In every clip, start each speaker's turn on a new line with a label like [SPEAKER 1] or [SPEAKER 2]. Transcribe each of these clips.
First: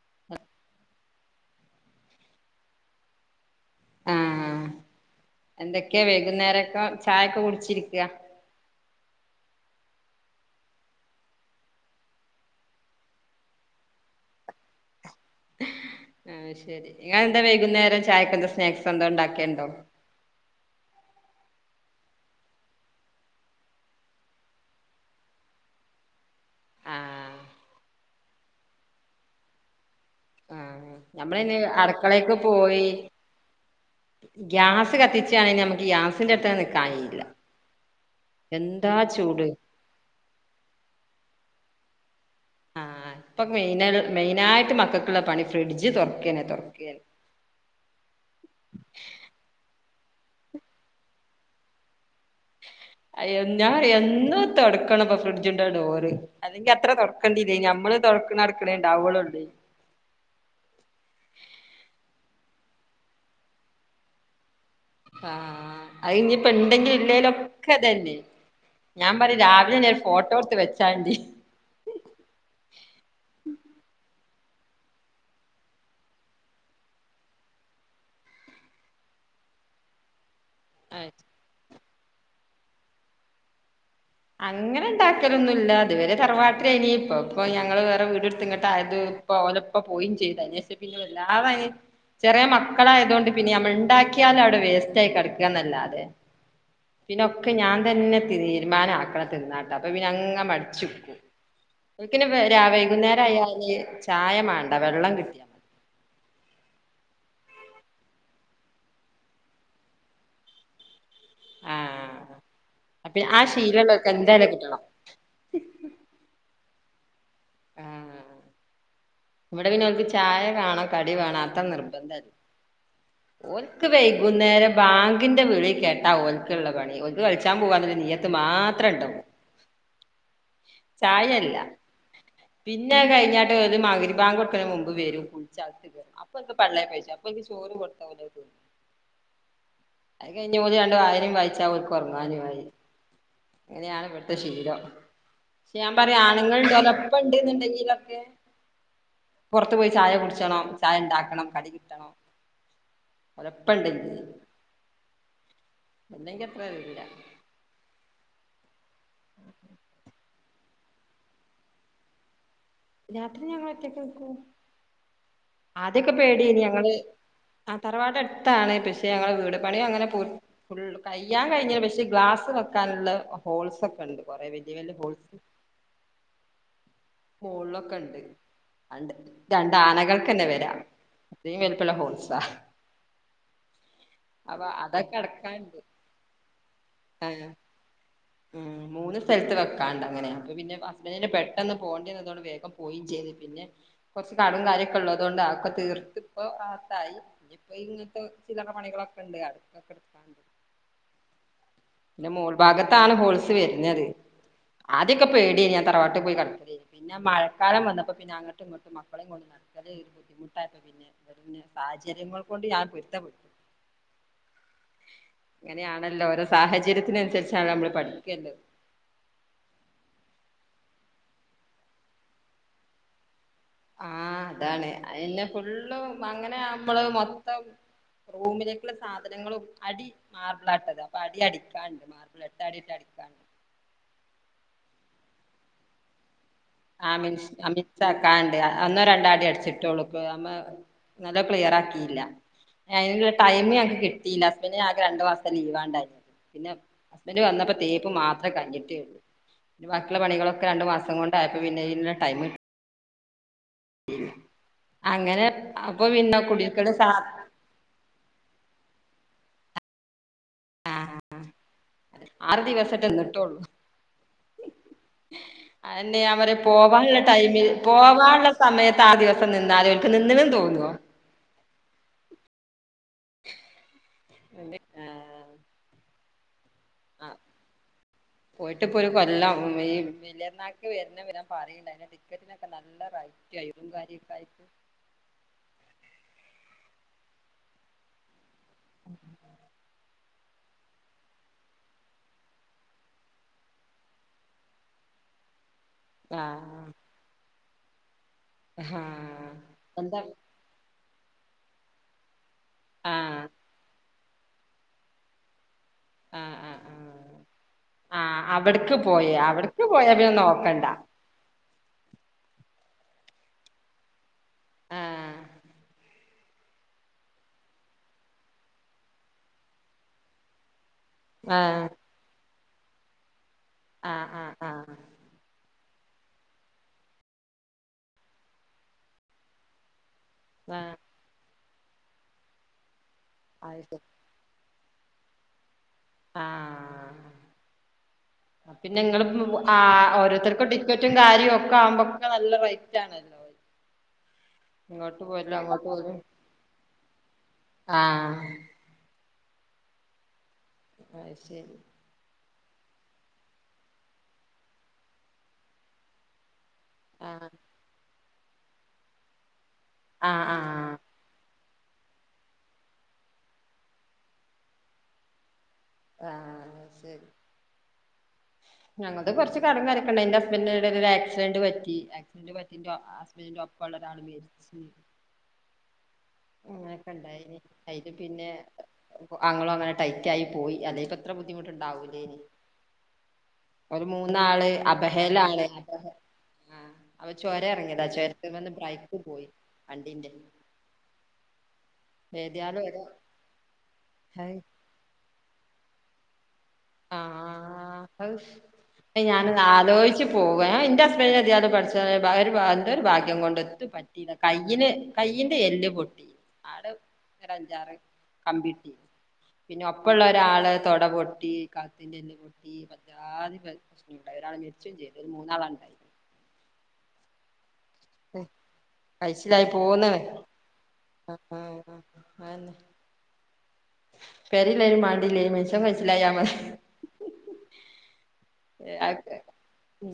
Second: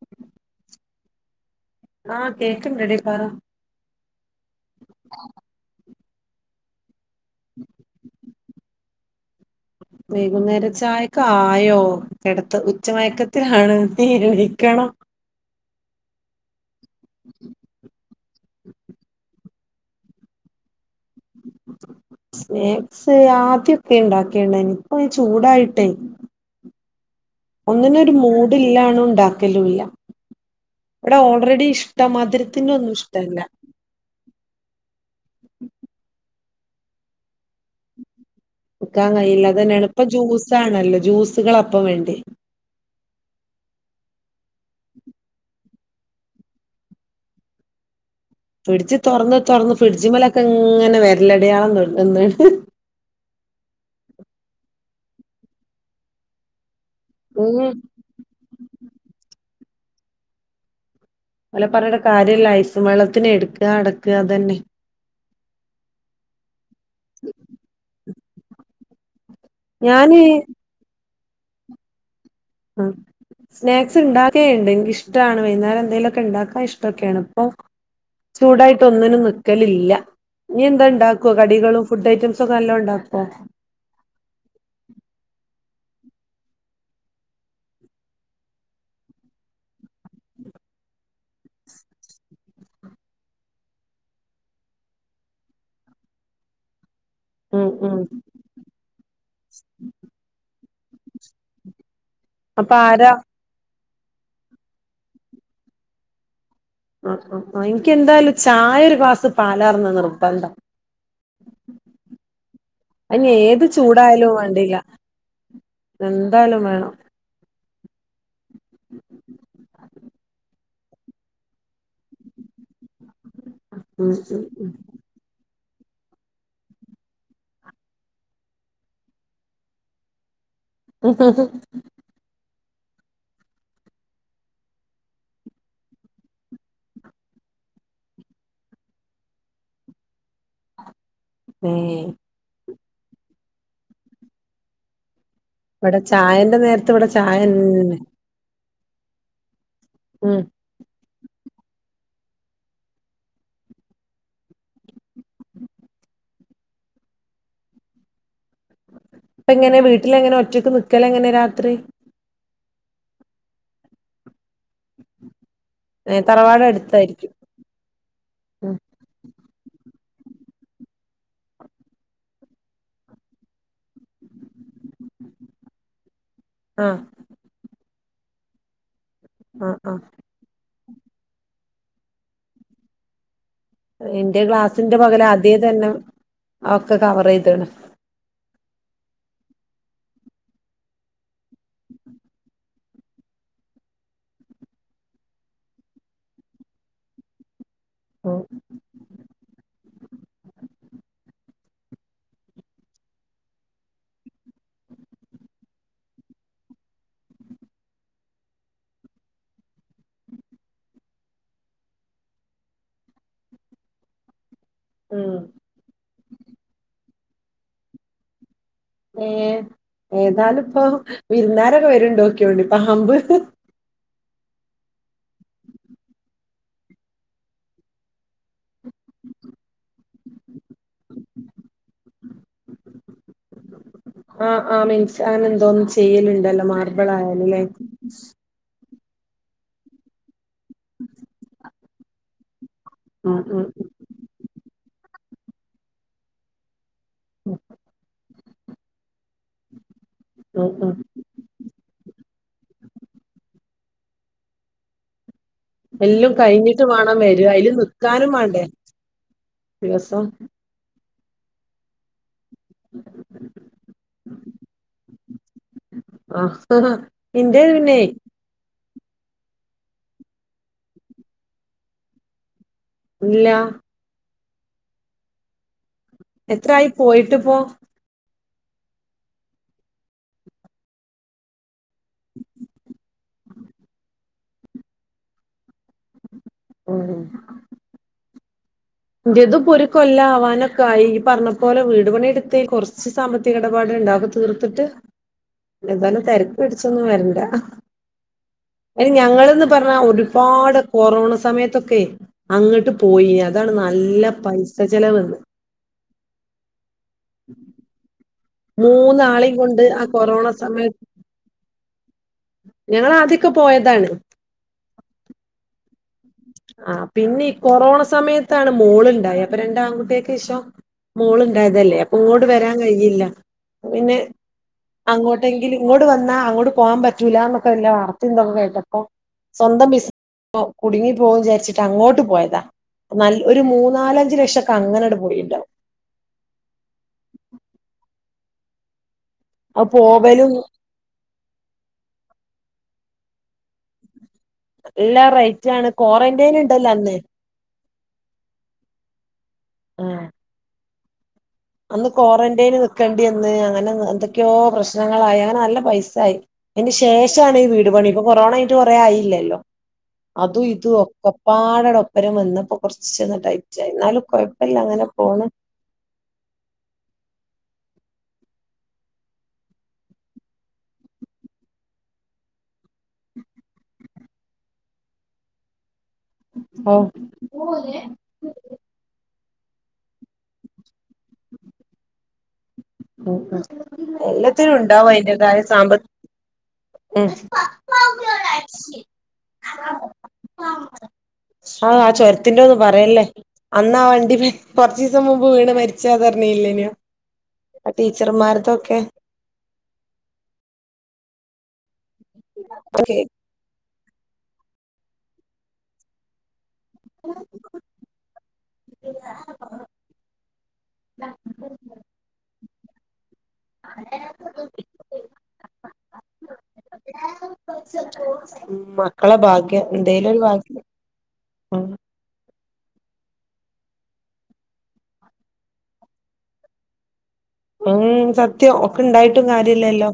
[SPEAKER 1] [unintelligible]
[SPEAKER 2] ആ കേക്ക്ണ്ടെടി പറ
[SPEAKER 1] ആ എന്തൊക്കെ വകുന്നേരൊക്കെ ചായൊക്കെ കുടിച്ചിരിക്കാ?
[SPEAKER 2] വൈകുന്നേര ചായക്ക ആയോ കിടത്ത ഉച്ച മയക്കത്തിാണ് നീരഴിക്കണം [unintelligible]
[SPEAKER 1] ആ ശരി നിങ്ങൾന്താ വൈകുന്നേരം ചായക്കെ എന്താ സ്നാക്സ് എന്തോ ഉണ്ടാക്കിയണ്ടോ. [inaudible]
[SPEAKER 2] സ്നാക്സ് ആദ്യക്കെ ഉണ്ടാക്കിയാണനു ഇപ്പ ചൂടായിട്ടേ.
[SPEAKER 1] ആഹ്
[SPEAKER 2] ഒന്നിനൊരു മൂഡില്ലാണു ഉണ്ടാക്കലു ല്ല.
[SPEAKER 1] ആഹ്
[SPEAKER 2] ഇവിടെ
[SPEAKER 1] ഞമ്മളിനി
[SPEAKER 2] ഓൾറെഡി ഇഷ്ടം
[SPEAKER 1] അടുക്കളേക്ക്
[SPEAKER 2] മധുരത്തിന്റെ
[SPEAKER 1] പോയി
[SPEAKER 2] ഒന്നും ഇഷ്ടമല്ല.
[SPEAKER 1] ഗ്യാസ് കത്തിച്ചാ യന് നമുക്ക് ഗ്യാസിന്റെ അടുത്ത് നിക്കാനില്ല.
[SPEAKER 2] നിക്കാൻ കഴയില്ല. അത് തന്നെയാണ് ഇപ്പ ജ്യൂസാണല്ലോ. ജ്യൂസുകൾ അപ്പം വേണ്ടി.
[SPEAKER 1] ആഹ ഇപ്പൊ മെയിന മെയിനായിട്ട് മക്കൾക്കുള്ള പണി ഫ്രിഡ്ജ് തുറക്കനെ തുറക്ക [inaudible]
[SPEAKER 2] ഫ്രിഡ്ജ് തുറന്ന് തുറന്ന് ഫ്രിഡ്ജി മലൊക്കെ ഇങ്ങനെ വിരലടയാളം ക തൊടുന്ന്
[SPEAKER 1] അയ്യോ ഞാ എന്നു തുടക്കണംപ്പ ഫ്രിഡ്ജിൻ്റെ ഡോറ് അലെങ്കി അത്ര തുറക്കേണ്ടില്ല
[SPEAKER 2] ഉം
[SPEAKER 1] നമ്മള് തുറക്കണ ടിളക്കളേണ്ടാവുകളുണ്ട് ണ്ടേ
[SPEAKER 2] അല പറഞ്ഞേട്ട് കാര്യല്ല ഐസും വെള്ളത്തിന് എടുക അടക്കുക അതന്നെ
[SPEAKER 1] ആ അത് ഇനിയിപ്പ ഉണ്ടെങ്കിലും ഇല്ലെലൊക്കെ അതനേ ഞാൻ റ രാവിലെ ഞ
[SPEAKER 2] ഞാന്
[SPEAKER 1] ഫോട്ടോ എടുത്ത് വെച്ചാണ്ടി
[SPEAKER 2] ആ സ്നാക്സ് ഇണ്ടാ ക്കെ ഇഷ്ടാണ് വൈകുന്നേരം എന്തേലുമൊക്കെ ഉണ്ടാക്കാൻ ഇഷ്ടൊക്കെയാണ് ഇപ്പൊ ചൂടായിട്ടൊന്നിനും നിക്കലില്ല. നീ എന്താ
[SPEAKER 1] അയ്
[SPEAKER 2] ഇണ്ടാക്കുവോ, കടികളും ഫുഡ് ഐറ്റംസ് ഒക്കെ നല്ലോ ഉണ്ടാക്കുവോ?
[SPEAKER 1] അങ്ങനെ ഉണ്ടാക്കലൊന്നില്ല. അതുവരെ തറവാട്ടിലെനി ഇനി ഇപ്പ ഇപ്പ ഞങ്ങള് വേറെ വീട്ടുത്ത് ഇങ്ങോട്ട് ആയത് പ്പ ഓലപ്പ പോയും ചെയ്ത് അയിനഷേ പിന്നെ വല്ലാ ചെറിയ മക്കളായതൊണ്ട് പിന്നെ നമ്മൾ ക ഉണ്ടാക്കിയാലും അവിടെ വേസ്റ്റ്യി കിടക്കുകന്നല്ലാതെ. പിന്നൊക്കെ
[SPEAKER 2] ഉം
[SPEAKER 1] ഞാൻ
[SPEAKER 2] ഉം
[SPEAKER 1] തന്നെ തീരുമാനാക്കണം തിന്നാട്ട അപ്പൊ പിന്ന അങ്ങ് മടി. എിനിക്ക്
[SPEAKER 2] അപ്പൊ ആരാ
[SPEAKER 1] വൈകുന്നേരം ആയാല് ചായ വേണ്ട. വെള്ളം കിട്ടിയാ മതി.
[SPEAKER 2] എനിക്ക് എന്തായാലും ചായ ഒരു ഗ്ലാസ് പാലാർന്ന നിർബന്ധ
[SPEAKER 1] ആഹ അപ്പ ആ
[SPEAKER 2] ഏത്
[SPEAKER 1] ശീലല്ലക്കെ
[SPEAKER 2] ചൂടായാലും
[SPEAKER 1] എന്തായാലു
[SPEAKER 2] വേണ്ടില്ല
[SPEAKER 1] കിട്ടണം.
[SPEAKER 2] എന്തായാലും വേണം
[SPEAKER 1] ആഹ ഇവിടെ പിന്നെ ഓല്ക്ക് ചായ കാണാ കടി വേണോ അത്ര നിർബന്ധല്ല ഒൽക്ക്
[SPEAKER 2] ഉം
[SPEAKER 1] വൈകുന്നേരം
[SPEAKER 2] ഉം
[SPEAKER 1] ബാങ്കിന്റെ വിളി കേട്ടാ ഒല്ക്കുള്ള പണി ഒൽക്ക് കളിച്ചാൻ പോവാന് നീയത്ത് മാത്രം ഇണ്ടാവൂ പ്
[SPEAKER 2] ഉ ഉ ഉ
[SPEAKER 1] പിന്നെ കഴിഞ്ഞട്ട് ഒരു മകരി ഭാങ്ക് കൊടുക്കണ മുൻപ് വരും. കുളിച്ചത്ത് അപ്പൊ എന്ത പള്ള പൈ അ [unintelligible] വായിച്ചാ ഒരു
[SPEAKER 2] ഏഹ്
[SPEAKER 1] കുറന്നാല് മായി അങ്ങനെയാണ് ഇവിടുത്തെ ശിലം. ഞാ
[SPEAKER 2] ഇവിടെ
[SPEAKER 1] പറയാ
[SPEAKER 2] ചായന്റെ
[SPEAKER 1] ആണുങ്ങൾ
[SPEAKER 2] നേരത്ത് ഇവിടെ ചായന്നെ
[SPEAKER 1] ചിലപ്പുണ്ട്ന്നുണ്ടെങ്കിലൊക്കെ പുറത്ത് പോയി ചായ
[SPEAKER 2] ഉം
[SPEAKER 1] കുടിചണം ചായ ഉണ്ടാക്കി കണം കടി കിട്ടണം ഓലപ്പന്ടെങ്ങി പിന്നെന്റെ എത്ര വില്ല.
[SPEAKER 2] ഇപ്പ എങ്ങനെ വീട്ടില് എങ്ങനെ ഒറ്റക്ക് നിക്കല് എങ്ങനെ രാത്രി.
[SPEAKER 1] രാത്രി ഞങ്ങ ഒറ്റക്കേ നിക്കു. ആദ്യക്കെ
[SPEAKER 2] ഏഹ്
[SPEAKER 1] പേടി
[SPEAKER 2] തറവാട്
[SPEAKER 1] ഞങ്ങള്
[SPEAKER 2] അടുത്തായിരിക്കും
[SPEAKER 1] ആ തറവാട് ടുത്താണ്
[SPEAKER 2] ഉം
[SPEAKER 1] പക്ഷെ ഞങ്ങള് വീട് പണി അങ്ങന പു ഫുൾ കയ്യാൻ കഴിഞ്ഞ പക്ഷേ ഗ്ലാസ് വെക്കാനുള്ള ഹോൾസ് ഒക്കെ ഉണ്ട്. കുറെ വെച്ച നി വല്ല പോൾസ്
[SPEAKER 2] ആഹ്
[SPEAKER 1] മുകളിലൊക്കെ ഉണ്ട്. രണ്ട്
[SPEAKER 2] ആഹ്
[SPEAKER 1] രണ്ടാ
[SPEAKER 2] ആഹ്
[SPEAKER 1] ആനകൾക്കന്നെ വരാം. അത് വലിപ്പ ല ഹോൾസാ
[SPEAKER 2] എൻ്റെ
[SPEAKER 1] അപ്പൊ
[SPEAKER 2] ഗ്ലാസ്സിന്റെ
[SPEAKER 1] അതൊക്കെ
[SPEAKER 2] പകല് ആദ്യേ
[SPEAKER 1] അടക്കാണ്ട്
[SPEAKER 2] തന്നെ ഒക്കെ കവർ
[SPEAKER 1] ആഹ്
[SPEAKER 2] ചെയ്തണ്.
[SPEAKER 1] ഉം മൂന്ന് സ്ഥലത്ത് വെക്കാണ്ട് ണ്ടങ്ങനെയാ അപ്പൊ പിന്നെ ഹസ്ബൻ്റന് പെട്ടന്ന് പോവണ്ടേ വന്നതൊണ്ട് വേഗം പോയും ചെയ്ത് പിന്നെ കൊറച്ച് കടോം കാര്യൊക്കെ ഉള്ളൂ അതുകൊണ്ട് ആതോക്കെ തീർത്ത് ഇപ്പൊ അത്തായി ഇങ്ങനത്തെ
[SPEAKER 2] ഉം
[SPEAKER 1] ചില്ലറ പണികളൊക്കെ ഉണ്ട് അ എന്റെ മൂൾ ഭാഗത്താണ് ഹോളിസ് വരഞ്ഞത് അതിക്കെപ്പടിയ ഞാൻ തറവാട്ട് പോയി കടക്ക പിന്നെ മഴക്കാലം വന്നപ്പോ പിന്നെ അങ്ങട്ടും ഇങ്ങോട്ടും മക്കളും ഇങ്ങ നടക്ക ഒരു ബുദ്ധിമുട്ടായിപ്പോ പിന്നെ സാഹചര്യങ്ങൾ കൊണ്ട് ഞാൻ പൊരുത്തപ്പെട്ടു
[SPEAKER 2] ആ
[SPEAKER 1] ആണല്ല ഓരോ സാഹചര്യത്തിനനുസരിച്ചാണ് നമ്മള് പഠിക്കേണ്ടത്
[SPEAKER 2] ഏർ ഏതാലും ഇപ്പൊ വിരുന്നാരൊക്കെ വരുണ്ടോക്കെണ്ട് പാമ്പ്
[SPEAKER 1] ആഹ അതാണ് പിന്നെ ഫുള്ള് അങ്ങനെ നമ്മള് മൊത്തം റൂമിലേക്കുള്ള സാധനങ്ങളും അടി മാർബിൾ ആട്ടത് അപ്പൊ അടി അടിക്കാണ്ട് മാർബിൾ എട്ട അടിട്ട അടിക്കാണ്ട് [unintelligible]
[SPEAKER 2] ആ ആ മീൻസ് ൻ എന്തോന്നും ചെയ്യലുണ്ടല്ലോ മാർബിൾ ആയാലല്ലേ
[SPEAKER 1] അന്നോ രണ്ടാടി അടിച്ചിട്ട് ഉളുക്ക് അമ്മ നല്ലോ ക്ലിയർ ആക്കിയില്ല [unintelligible] ള്ള
[SPEAKER 2] ഉം
[SPEAKER 1] ടൈം
[SPEAKER 2] ഉം
[SPEAKER 1] ഞങ്ങക്ക് കിട്ടിയില്ല ഹസ്ബന്ഡ് ഞക്ക് രണ്ടു മാസം ലീവാണ്ടായി പിന്നെ ഹസ്ബൻഡറ് വന്നപ്പോ തീപ്പ് മാത്രമേ കഞ്ഞിട്ടേ ഉള്ളൂ പിന്നെ ബാക്കിയുള്ള പണികളൊക്കെ
[SPEAKER 2] ഉം
[SPEAKER 1] രണ്ടു
[SPEAKER 2] ഉം
[SPEAKER 1] മാസം കൊണ്ട് [unintelligible] ടൈം അങ്ങനെ അപ്പൊ
[SPEAKER 2] എല്ലാം
[SPEAKER 1] പിന്നെ
[SPEAKER 2] കഴിഞ്ഞിട്ട്
[SPEAKER 1] കുടിയിരിക്കല് സാ
[SPEAKER 2] വേണം വര അതിൽ നക്കാനും വേണ്ടേ ദിവസോം
[SPEAKER 1] ആഹ് ആറ് ദിവസട്ടന്നിട്ടള്ളൂ അന്നെ
[SPEAKER 2] ആഹ്
[SPEAKER 1] പോവാനുള്ള
[SPEAKER 2] ഇന്റെ
[SPEAKER 1] ടൈമിൽ
[SPEAKER 2] പിന്നെ
[SPEAKER 1] പോവാനുള്ള സമയത്ത് ആ ദിവസം നിന്നാലും അവനിക്ക് നിന്നലും തോന്നുവോ
[SPEAKER 2] ഇല്ല
[SPEAKER 1] അ ആ
[SPEAKER 2] എത്രായി പോയിട്ട് പോ
[SPEAKER 1] പോയിട്ടിപ്പൊ ഒരു കൊല്ലം ഈ വലിയർന്നാക്ക് വരുന്ന വിരാൻ പാറിയില്ല പി ടിക്കറ്റിനൊക്കെ നല്ല റൈറ്റ് ആും കാര്യൊക്ക
[SPEAKER 2] ഓ ഇറത് ഒരു കൊല്ല ആവാനൊക്കെ ആയി ഈ പറഞ്ഞ പോലെ വീട് പണിടുത്ത് കുറച്ച് സാമ്പത്തിക ഇടപാട ഉണ്ടാക തീർത്തിട്ട്
[SPEAKER 1] [inaudible]
[SPEAKER 2] ഇതുപോലെ തിരക്ക്
[SPEAKER 1] ആഹ്
[SPEAKER 2] പിടിച്ചൊന്നും വരണ്ട
[SPEAKER 1] ഹാ
[SPEAKER 2] അ ഞങ്ങളന്ന് പറഞ്ഞാ
[SPEAKER 1] എന്താ
[SPEAKER 2] ഒരുപാട് കൊറോണ സമയത്തൊക്കെ അങ്ങോട്ട് പോയി
[SPEAKER 1] ആഹ്
[SPEAKER 2] അ നല്ല പൈസ ചെലവ്ന്ന്
[SPEAKER 1] ആഹ് ആഹ് ആഹ് ആഹ് അവിട്ക്ക് പോയി
[SPEAKER 2] മൂന്നാളെയും കൊണ്ട്
[SPEAKER 1] അവിട്ക്ക്
[SPEAKER 2] ആ
[SPEAKER 1] പോയാ പിന്നെ
[SPEAKER 2] കൊറോണ
[SPEAKER 1] നോക്കണ്ട
[SPEAKER 2] സമയത്ത് ഞങ്ങള ആദ്യൊക്കെ പോയതാണ്
[SPEAKER 1] ആഹ്
[SPEAKER 2] ആ പിന്നെ ഈ കൊറോണ സമയത്താണ് മോള്ണ്ടായി അപ്പൊ രണ്ട ആൺകുട്ടിയൊക്കെ ശേഷം
[SPEAKER 1] ആഹ്
[SPEAKER 2] മോൾണ്ടായതല്ലേ അപ്പൊ ഇങ്ങോട്ട് വരാൻ കഴിയില്ല പിന്നെ
[SPEAKER 1] ആഹ് ആഹ്
[SPEAKER 2] അങ്ങോട്ടെങ്കിലും ഇങ്ങോട്ട വന്നാ അങ്ങോട്ട പോകൻ പറ്റൂ എന്നന്നൊക്കെ വല്ല വാർത്തയ എന്തൊക്കെ കേട്ടപ്പൊ സ്വന്തം ബിസി
[SPEAKER 1] ആഹ്
[SPEAKER 2] [unintelligible]
[SPEAKER 1] ആഹ്
[SPEAKER 2] കുടുങ്ങി പോക വിചാരിച്ചിട്ട് അങ്ങോട്ട് പോയതാ ന ഒരു
[SPEAKER 1] അത്
[SPEAKER 2] മൂന്ന
[SPEAKER 1] ശരി
[SPEAKER 2] നാലഞ്ചു ലക്ഷമൊക്കെ അങ്ങനെട് പോയിുണ്ടാവും
[SPEAKER 1] ആ പിന്നെ ങ്ങള് ആ
[SPEAKER 2] അത് പോവലും
[SPEAKER 1] ഓരോരുത്തർക്കും ടിക്കറ്റും കാര്യവും ഒക്കെ ആവുമ്പോക്കെ നല്ല റൈറ്റ് ആണല്ലോ
[SPEAKER 2] എല്ലാ
[SPEAKER 1] ഇങ്ങോട്ട് പോരലും
[SPEAKER 2] റൈറ്റ ആണ് ക്വാറന്റൈൻ ഉണ്ടല്ലോ അന്ന്
[SPEAKER 1] ആ
[SPEAKER 2] ആ
[SPEAKER 1] അയ് ശരി
[SPEAKER 2] അന്ന് ക്വാറന്റൈന് നിൽക്കേണ്ടി എന്ന് അങ്ങനെ എന്തൊക്കെയോ പ്രശ്നങ്ങളായി അങ്ങനെ നല്ല പൈസായി അതിന്
[SPEAKER 1] ആഹ്
[SPEAKER 2] ശേഷമാണ് ഈ വീട് പണി ഇപ്പൊ കൊറോണ കഴിഞ്ഞിട്ട് കൊറേ ആയില്ലല്ലോ
[SPEAKER 1] ആഹ്
[SPEAKER 2] അതും ഇത
[SPEAKER 1] ആഹ്
[SPEAKER 2] ഒക്കെ പാടെണ് ഒപ്പരം വന്നപ്പോ കുറച്ചൊന്ന് ടൈറ്റായി ന്നാലും കുഴപ്പില്ല അങ്ങനെ പോണ്
[SPEAKER 1] ആ ശരി ഞങ്ങൾത് കുറച്ച് കടം കാര്യോക്കണ്ടായിനി ന്റെ ഹസ്ബന്റ് എടീലൊരു ആക്സിഡന്റ് പറ്റി ആക്സിഡന്റ് പറ്റി ന്റെോ ഹസ്ബന്റിന്റൊപ്പംള്ളരാള് മര്ച്ച്
[SPEAKER 2] ഓ
[SPEAKER 1] അങ്ങനൊക്കെണ്ടായിനി അയ്ല് പിന്നെ അങ്ങളും അങ്ങനെ ടൈറ്റ് ആയി പോയി അതേപ്പത്ര ബുദ്ധിമുട്ടുണ്ടാവൂലേന്
[SPEAKER 2] ഉം എല്ലത്തിനും ണ്ടാവും അതിന്റെതായൊരു സാമ്പത്തി
[SPEAKER 1] ആ അവൻ ചൊര ഇറങ്ങിയതാ ചൊരത്ത്മ്മന്ന് ബ്രൈക്ക് പോയി വണ്ടീന്റെ
[SPEAKER 2] ആ ആ ചുരത്തിന്റെന്നും
[SPEAKER 1] ഏതിയാലും ഒരു
[SPEAKER 2] പറയല്ലേ അന്ന് ആ വണ്ടി
[SPEAKER 1] ഹയ്
[SPEAKER 2] കുർച്ചീസം മുമ്പ് വീണ മര് ച്ചഥർഞ്ഞില്ലേനോ?
[SPEAKER 1] ആ ഞാനതാലോയ്ച്ചു പോവ്വേ ന്റെ ഹസ്ബന്റ് [unintelligible] പഠിച്ച ഒരു എന്ത ഒരു ഭാഗ്യം കൊണ്ട് എത്തു പറ്റില്ല കയ്യിന് കൈയിന്റെ എല്ല് പൊട്ടി ആ ഒ അഞ്ചാറ് കപ്ലീറ്റ് ചെയ പിന്നെ ഒപ്പള്ള ഒരാള് തൊട പൊട്ടി കാത്തിന്റെ എല്ല് പൊട്ടി പറ്റാ പ്രശ്നണ്ട ഒരാൾ മെര്ച്ചും ചെയ്ത് മൂന്നാളണ്ടായി
[SPEAKER 2] മക്കളെ ഭാഗ്യം എന്തേലും ഒരു ഭാഗ്യം
[SPEAKER 1] ആ ആ
[SPEAKER 2] ഉം
[SPEAKER 1] ആ അന്നെ പെരല്ലേലും മാണ്ടില്ലേനി മൻസൻ കയ്ച്ചിലായാ മതി
[SPEAKER 2] ഉം സത്യം
[SPEAKER 1] അതൊക്കെ
[SPEAKER 2] ഒക്കെണ്ടായിട്ടും കാര്യല്ലല്ലോ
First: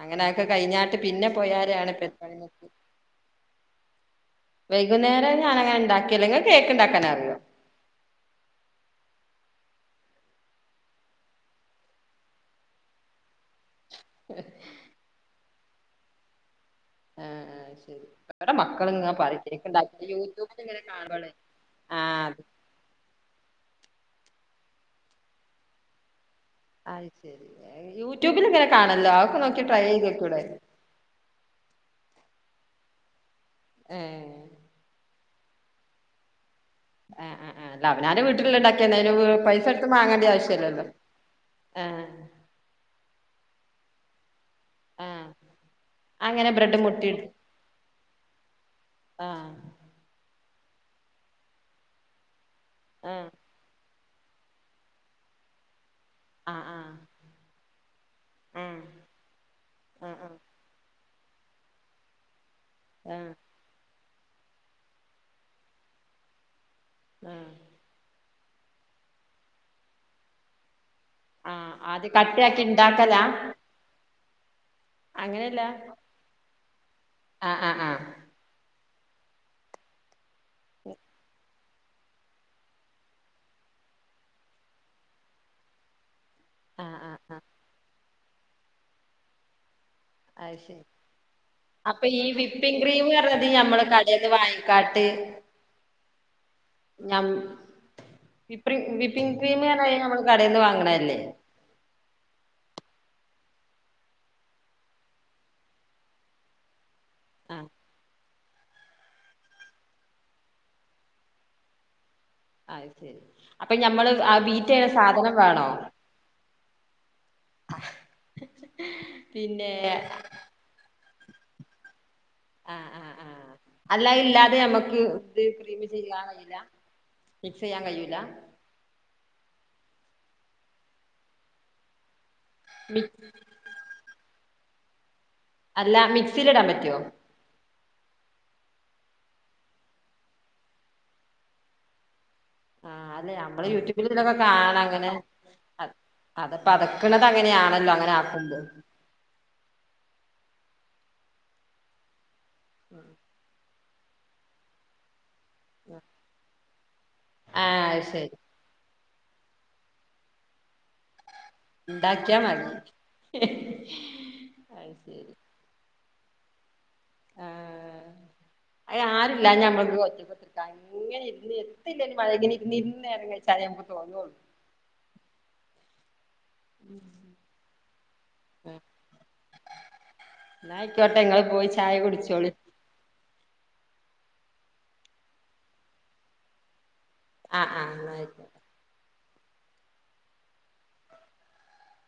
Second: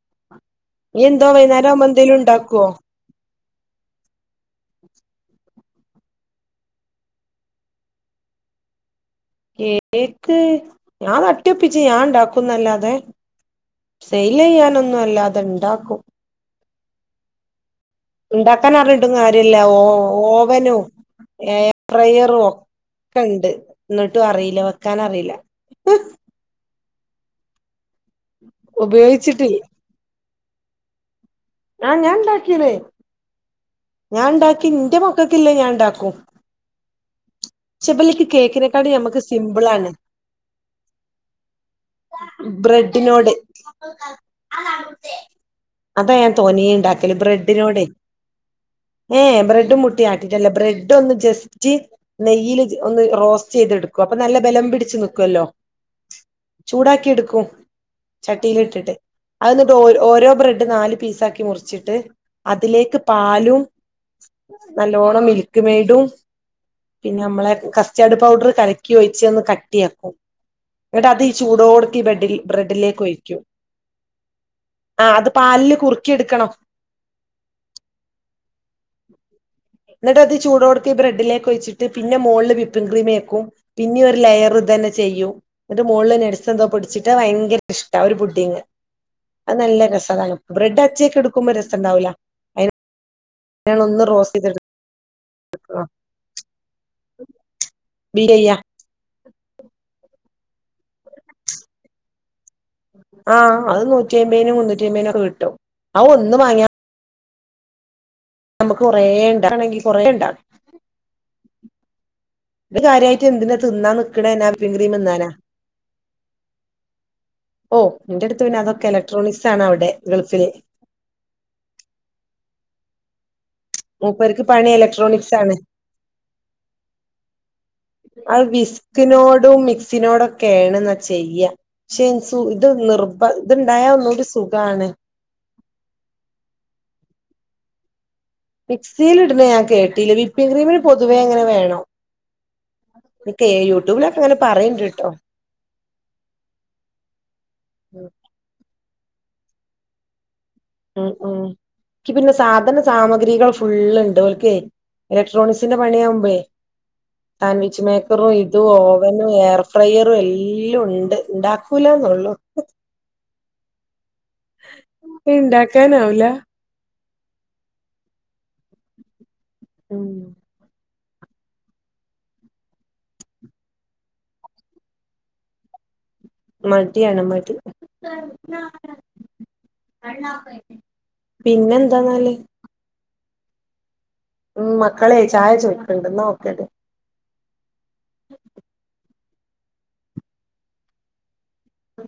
[SPEAKER 1] അങ്ങനെഒക്കെ കഴിഞ്ഞാട്ട്
[SPEAKER 2] നീ എന്തോ
[SPEAKER 1] പിന്നെ
[SPEAKER 2] വൈന്നേരം ആവുമ്പോ
[SPEAKER 1] പോയാരെയാണ് പെ
[SPEAKER 2] എന്തേലും ഉണ്ടാക്കുവോ
[SPEAKER 1] വൈകുന്നേരം ഞാനങ്ങനെ ണ്ടാക്കില്ലാ ങ്ങക്ക് കേക്ക്ണ്ടാക്കാനറിയോ
[SPEAKER 2] കേക്ക് ഞാൻ തട്ടിയൊപ്പിച്ചു ഞാൻ ഉണ്ടാക്കുന്നല്ലാതെ സെയ്ൽ ചെയ്യാനൊന്നും അല്ലാതെണ്ടാക്കും
[SPEAKER 1] ആ ആ
[SPEAKER 2] ഉണ്ടാക്കാൻ അറിഞ്ഞിട്ടും കാര്യല്ല ഓ ഓവനും
[SPEAKER 1] യൂട്യൂബിലിങ്ങനെ കാണുമ്പളേ
[SPEAKER 2] എയർ
[SPEAKER 1] ആഹ് അത്
[SPEAKER 2] ഫ്രയറും ക്കണ്ട് എന്നിട്ടും അറിയില്ല വെക്കാനറിയില്ല
[SPEAKER 1] അത് ശെരി യൂട്യൂബിൽ ഇങ്ങനെ കാണല്ലോ അതൊക്കെ
[SPEAKER 2] ഉപയോഗിച്ചിട്ടില്ല
[SPEAKER 1] നോക്കി ട്രൈ ചെയ്തൂടെ
[SPEAKER 2] ആ ഞാൻ ണ്ടാക്കീണ് ഞാൻ
[SPEAKER 1] ഏഹ്
[SPEAKER 2] ഉണ്ടാക്കി ന്റെ മക്ക ക്കക്കില്ലെ ഞാൻ ണ്ടാക്കും
[SPEAKER 1] ആ ആ ആ ആല്ല അവനാന്റെ വീട്ടിലിൽണ്ടാക്കിയന്ന
[SPEAKER 2] ഞമ്മക്ക്
[SPEAKER 1] അതിന് പൈസ
[SPEAKER 2] സിമ്പിൾ
[SPEAKER 1] എടുത്ത്
[SPEAKER 2] ആണ്
[SPEAKER 1] മാങ്ങണ്ട ആവശ്യല്ലല്ലോ ആഹ്
[SPEAKER 2] ബ്രെഡിനോട്
[SPEAKER 1] ആഹ്
[SPEAKER 2] അത
[SPEAKER 1] അങ്ങനെ ബ്രെഡ്
[SPEAKER 2] ഞാൻ ണ്ടാക്കല്
[SPEAKER 1] മുട്ടിയിട്ട്
[SPEAKER 2] ബ്രെഡ്ഢിനോട് ഏ
[SPEAKER 1] ആഹ്
[SPEAKER 2] ബ്രഡ്ഡും മുട്ടിം ആ ബ്രെഡ്ഡോന്ന് ജസ്റ്റ് നെയ്യില് ഒന്ന്
[SPEAKER 1] ആഹ്
[SPEAKER 2] റോസ്റ്റെയ്തെടു ക്കും അപ്പൊ നല്ല ബലം പിടിച്ചു നിക്കുവല്ലോ
[SPEAKER 1] ആഹ് ആഹ്
[SPEAKER 2] ചൂടാക്കി എടുക്കും ചട്ടിയിലിട്ടിട്ട് അതന്നിട്ട്
[SPEAKER 1] ആഹ്
[SPEAKER 2] ഓരോ
[SPEAKER 1] ആഹ്
[SPEAKER 2] ബ്രെഡ് നാല് പീസ ആക്കി മുറിച്ചിട്ട് അതിലേക്ക്
[SPEAKER 1] ആഹ്
[SPEAKER 2] പാലും നല്ലോണം മിൽക്ക് മേടും പിന്നെ
[SPEAKER 1] ആഹ്
[SPEAKER 2] നമ്മളെ കസ്റ്റേർഡ് പൗഡർ കലക്കി ഒഴച്ച്ന്ന് കട്ടിയാക്കും ന്നട്ടത് ഈ
[SPEAKER 1] ആഹ്
[SPEAKER 2] ചൂടോട്ക്കീ
[SPEAKER 1] ആദ്യ
[SPEAKER 2] ബെഡിൽ
[SPEAKER 1] കട്ടിയാക്കി ഇണ്ടാക്കലാ
[SPEAKER 2] ബ്രെഡിലേക്കൊഴിക്കും ആ അത് പാലില് കുർ
[SPEAKER 1] ആ ആ ആ
[SPEAKER 2] ന്നിട്ടത് ചൂടോട്ക്കെ ബ്രഡിലേക്ക് ഒഴിച്ചിട്ട് പിന്നെ മോള്ള് വിപ്പിംഗ് ക്രീംമേക്കും പിന്നിം ഒരു ലെയർ ഇത ചെയ്യും ന്നട്ട് മോള്ള് നട് സന്തോ
[SPEAKER 1] ആഹ്
[SPEAKER 2] പൊടിച്ചിട്ടാ
[SPEAKER 1] ആഹ് ആഹ്
[SPEAKER 2] ഭയങ്കര ഇഷ്ട ഒരു പുഡിങ്ങ് അത് നല്ല രസള്ള
[SPEAKER 1] അത്
[SPEAKER 2] ബ്രഡ
[SPEAKER 1] ശരി
[SPEAKER 2] ച്ചക്ക് എടുക്കുമ്പോ രസംണ്ടാവില്ല അ
[SPEAKER 1] അത് ഞമ്മള് കടേൽന്ന് വാങ്ങിക്കാണ്ട്‌ ഞ
[SPEAKER 2] ബീറ്റ് ചെയ്യാ
[SPEAKER 1] ഇപ്ര വിപ്പിങ് ക്രീംമ്ർഞ്ഞാ നമ്മള് കടയിൽന്ന് വാങ്ങണല്ലേ
[SPEAKER 2] ആഹ് അത് നൂറ്റി അയ്മ്പിനും മുന്നൂറ്റി അയ്മ്പീനൊക്കെ കിട്ടും ആ ഒന്ന് വാങ്ങിയ
[SPEAKER 1] ആഹ്
[SPEAKER 2] നമ്മുക്ക് കൊറേ ഉണ്ടാക്കണോങ്കി കൊറേ ഉണ്ടാ ഇത്
[SPEAKER 1] അത് ശരി
[SPEAKER 2] കാര്യായിട്ട് എന്തിനാ
[SPEAKER 1] അപ്പൊ
[SPEAKER 2] തിന്നാ
[SPEAKER 1] ഞമ്മള്
[SPEAKER 2] നിക്ക്ണെ
[SPEAKER 1] ആ
[SPEAKER 2] എന്നെ വിപിൻ
[SPEAKER 1] ബീറ്റെയ്യണ
[SPEAKER 2] ക്രീം തിന്നാനാ
[SPEAKER 1] സാധനം വേണോ
[SPEAKER 2] ഓ എൻ്റടുത്ത് പിന്നെ അതൊക്കെ എലക്ട്രോണിക്സ് ആണ്
[SPEAKER 1] പിന്നെ
[SPEAKER 2] അവിടെ ഗൾഫില്
[SPEAKER 1] ആഹ് ആഹ് ആഹ് അല്ലാ
[SPEAKER 2] മൂപ്പർക്ക്
[SPEAKER 1] ഇല്ലാതെയും
[SPEAKER 2] പണി
[SPEAKER 1] നമ്മക്ക് ഇത്
[SPEAKER 2] ഇലക്ട്രോണിക്സ്
[SPEAKER 1] ക്രീ ക്രീമ് ചെയ്യാൻ കഴിയില്ല മിക്സ് ചെയ്യാൻ കഴിയൂല
[SPEAKER 2] ആ വിസ്കിനോടും മിക്സ് സിനോടൊക്കെ ഏണ്ന്ന് ചെയ്യാം പക്ഷെ സു ഇത്
[SPEAKER 1] മിക്സ്
[SPEAKER 2] നിർബന്ദ് ഇത് ഉണ്ടായ ഉള്ളൊരു സു കാണ്
[SPEAKER 1] അല്ല മിക്സീല് ഇടാൻ പറ്റുവോ
[SPEAKER 2] മിക്സീല് ഇടുന്ന ഞാൻ കേട്ടീല വിപ്പിംഗിം ക്രീമിന് പൊതുവേ അങ്ങനെ വേണം
[SPEAKER 1] ആഹ് അല്ലെ
[SPEAKER 2] ഒക്കെ
[SPEAKER 1] നമ്മള് യൂട്യൂബില്
[SPEAKER 2] യൂട്യൂബിലൊക്കെ
[SPEAKER 1] ഇതിലൊക്കെ
[SPEAKER 2] അങ്ങനെ
[SPEAKER 1] കാണാം
[SPEAKER 2] പറയണ്ട്ട്ടോ
[SPEAKER 1] ഇങ്ങനെ അത് അതി പതക്ക്ണത് അങ്ങനെയാണല്ലോ അങ്ങനെ ആക്കുമ്പോ
[SPEAKER 2] ഉം ഉം എക്ക് പിന്നെ സാധന സാമഗ്രികൾ ഫുള്ള് ഇണ്ട് ഓൽക്കേ എലക് എലക്ട്രോണിസിന്റെ പണിയാവുമ്പഴേ സാൻവിച്ച്
[SPEAKER 1] ആഹ് അത്
[SPEAKER 2] മേക്കറോ
[SPEAKER 1] ശരി
[SPEAKER 2] ഇത് ഓവനും എയർ ഫ്രയറും എല്ലാം ഉണ്ട് ഉണ്ടാക്കൂലന്നുള്ളൂ
[SPEAKER 1] ഉണ്ടാക്കിയാ മതി അത്
[SPEAKER 2] ഇണ്ടാക്കാനാവുല
[SPEAKER 1] ആ അയ് ആരും ഇല്ലാഞ്ഞാ നമ്മൾക്ക്
[SPEAKER 2] ഉം
[SPEAKER 1] [unintelligible] ഇങ്ങനെ ഇരുന്ന് എത്തില്ല ഇനി വയകിന് നിന്നെറങ്ങച്ചാങ്ങലെ നമ്മക്ക് തോന്നോള്ളു
[SPEAKER 2] മടിയാണ് മടി
[SPEAKER 1] ആ എന്നാ ആയിക്കോട്ടെ ഇങ്ങള് പോയി
[SPEAKER 2] പിന്നെ
[SPEAKER 1] ചായ
[SPEAKER 2] എന്താന്നാല്
[SPEAKER 1] കുടിച്ചോളി
[SPEAKER 2] ഉം മക്കളേ ചായ ചോയ്ക്ക്ണ്ട് ന്നാ ഓക്കെ
[SPEAKER 1] ആഹ് ആഹ് ആയിക്കോട്ടെ
[SPEAKER 2] ഉം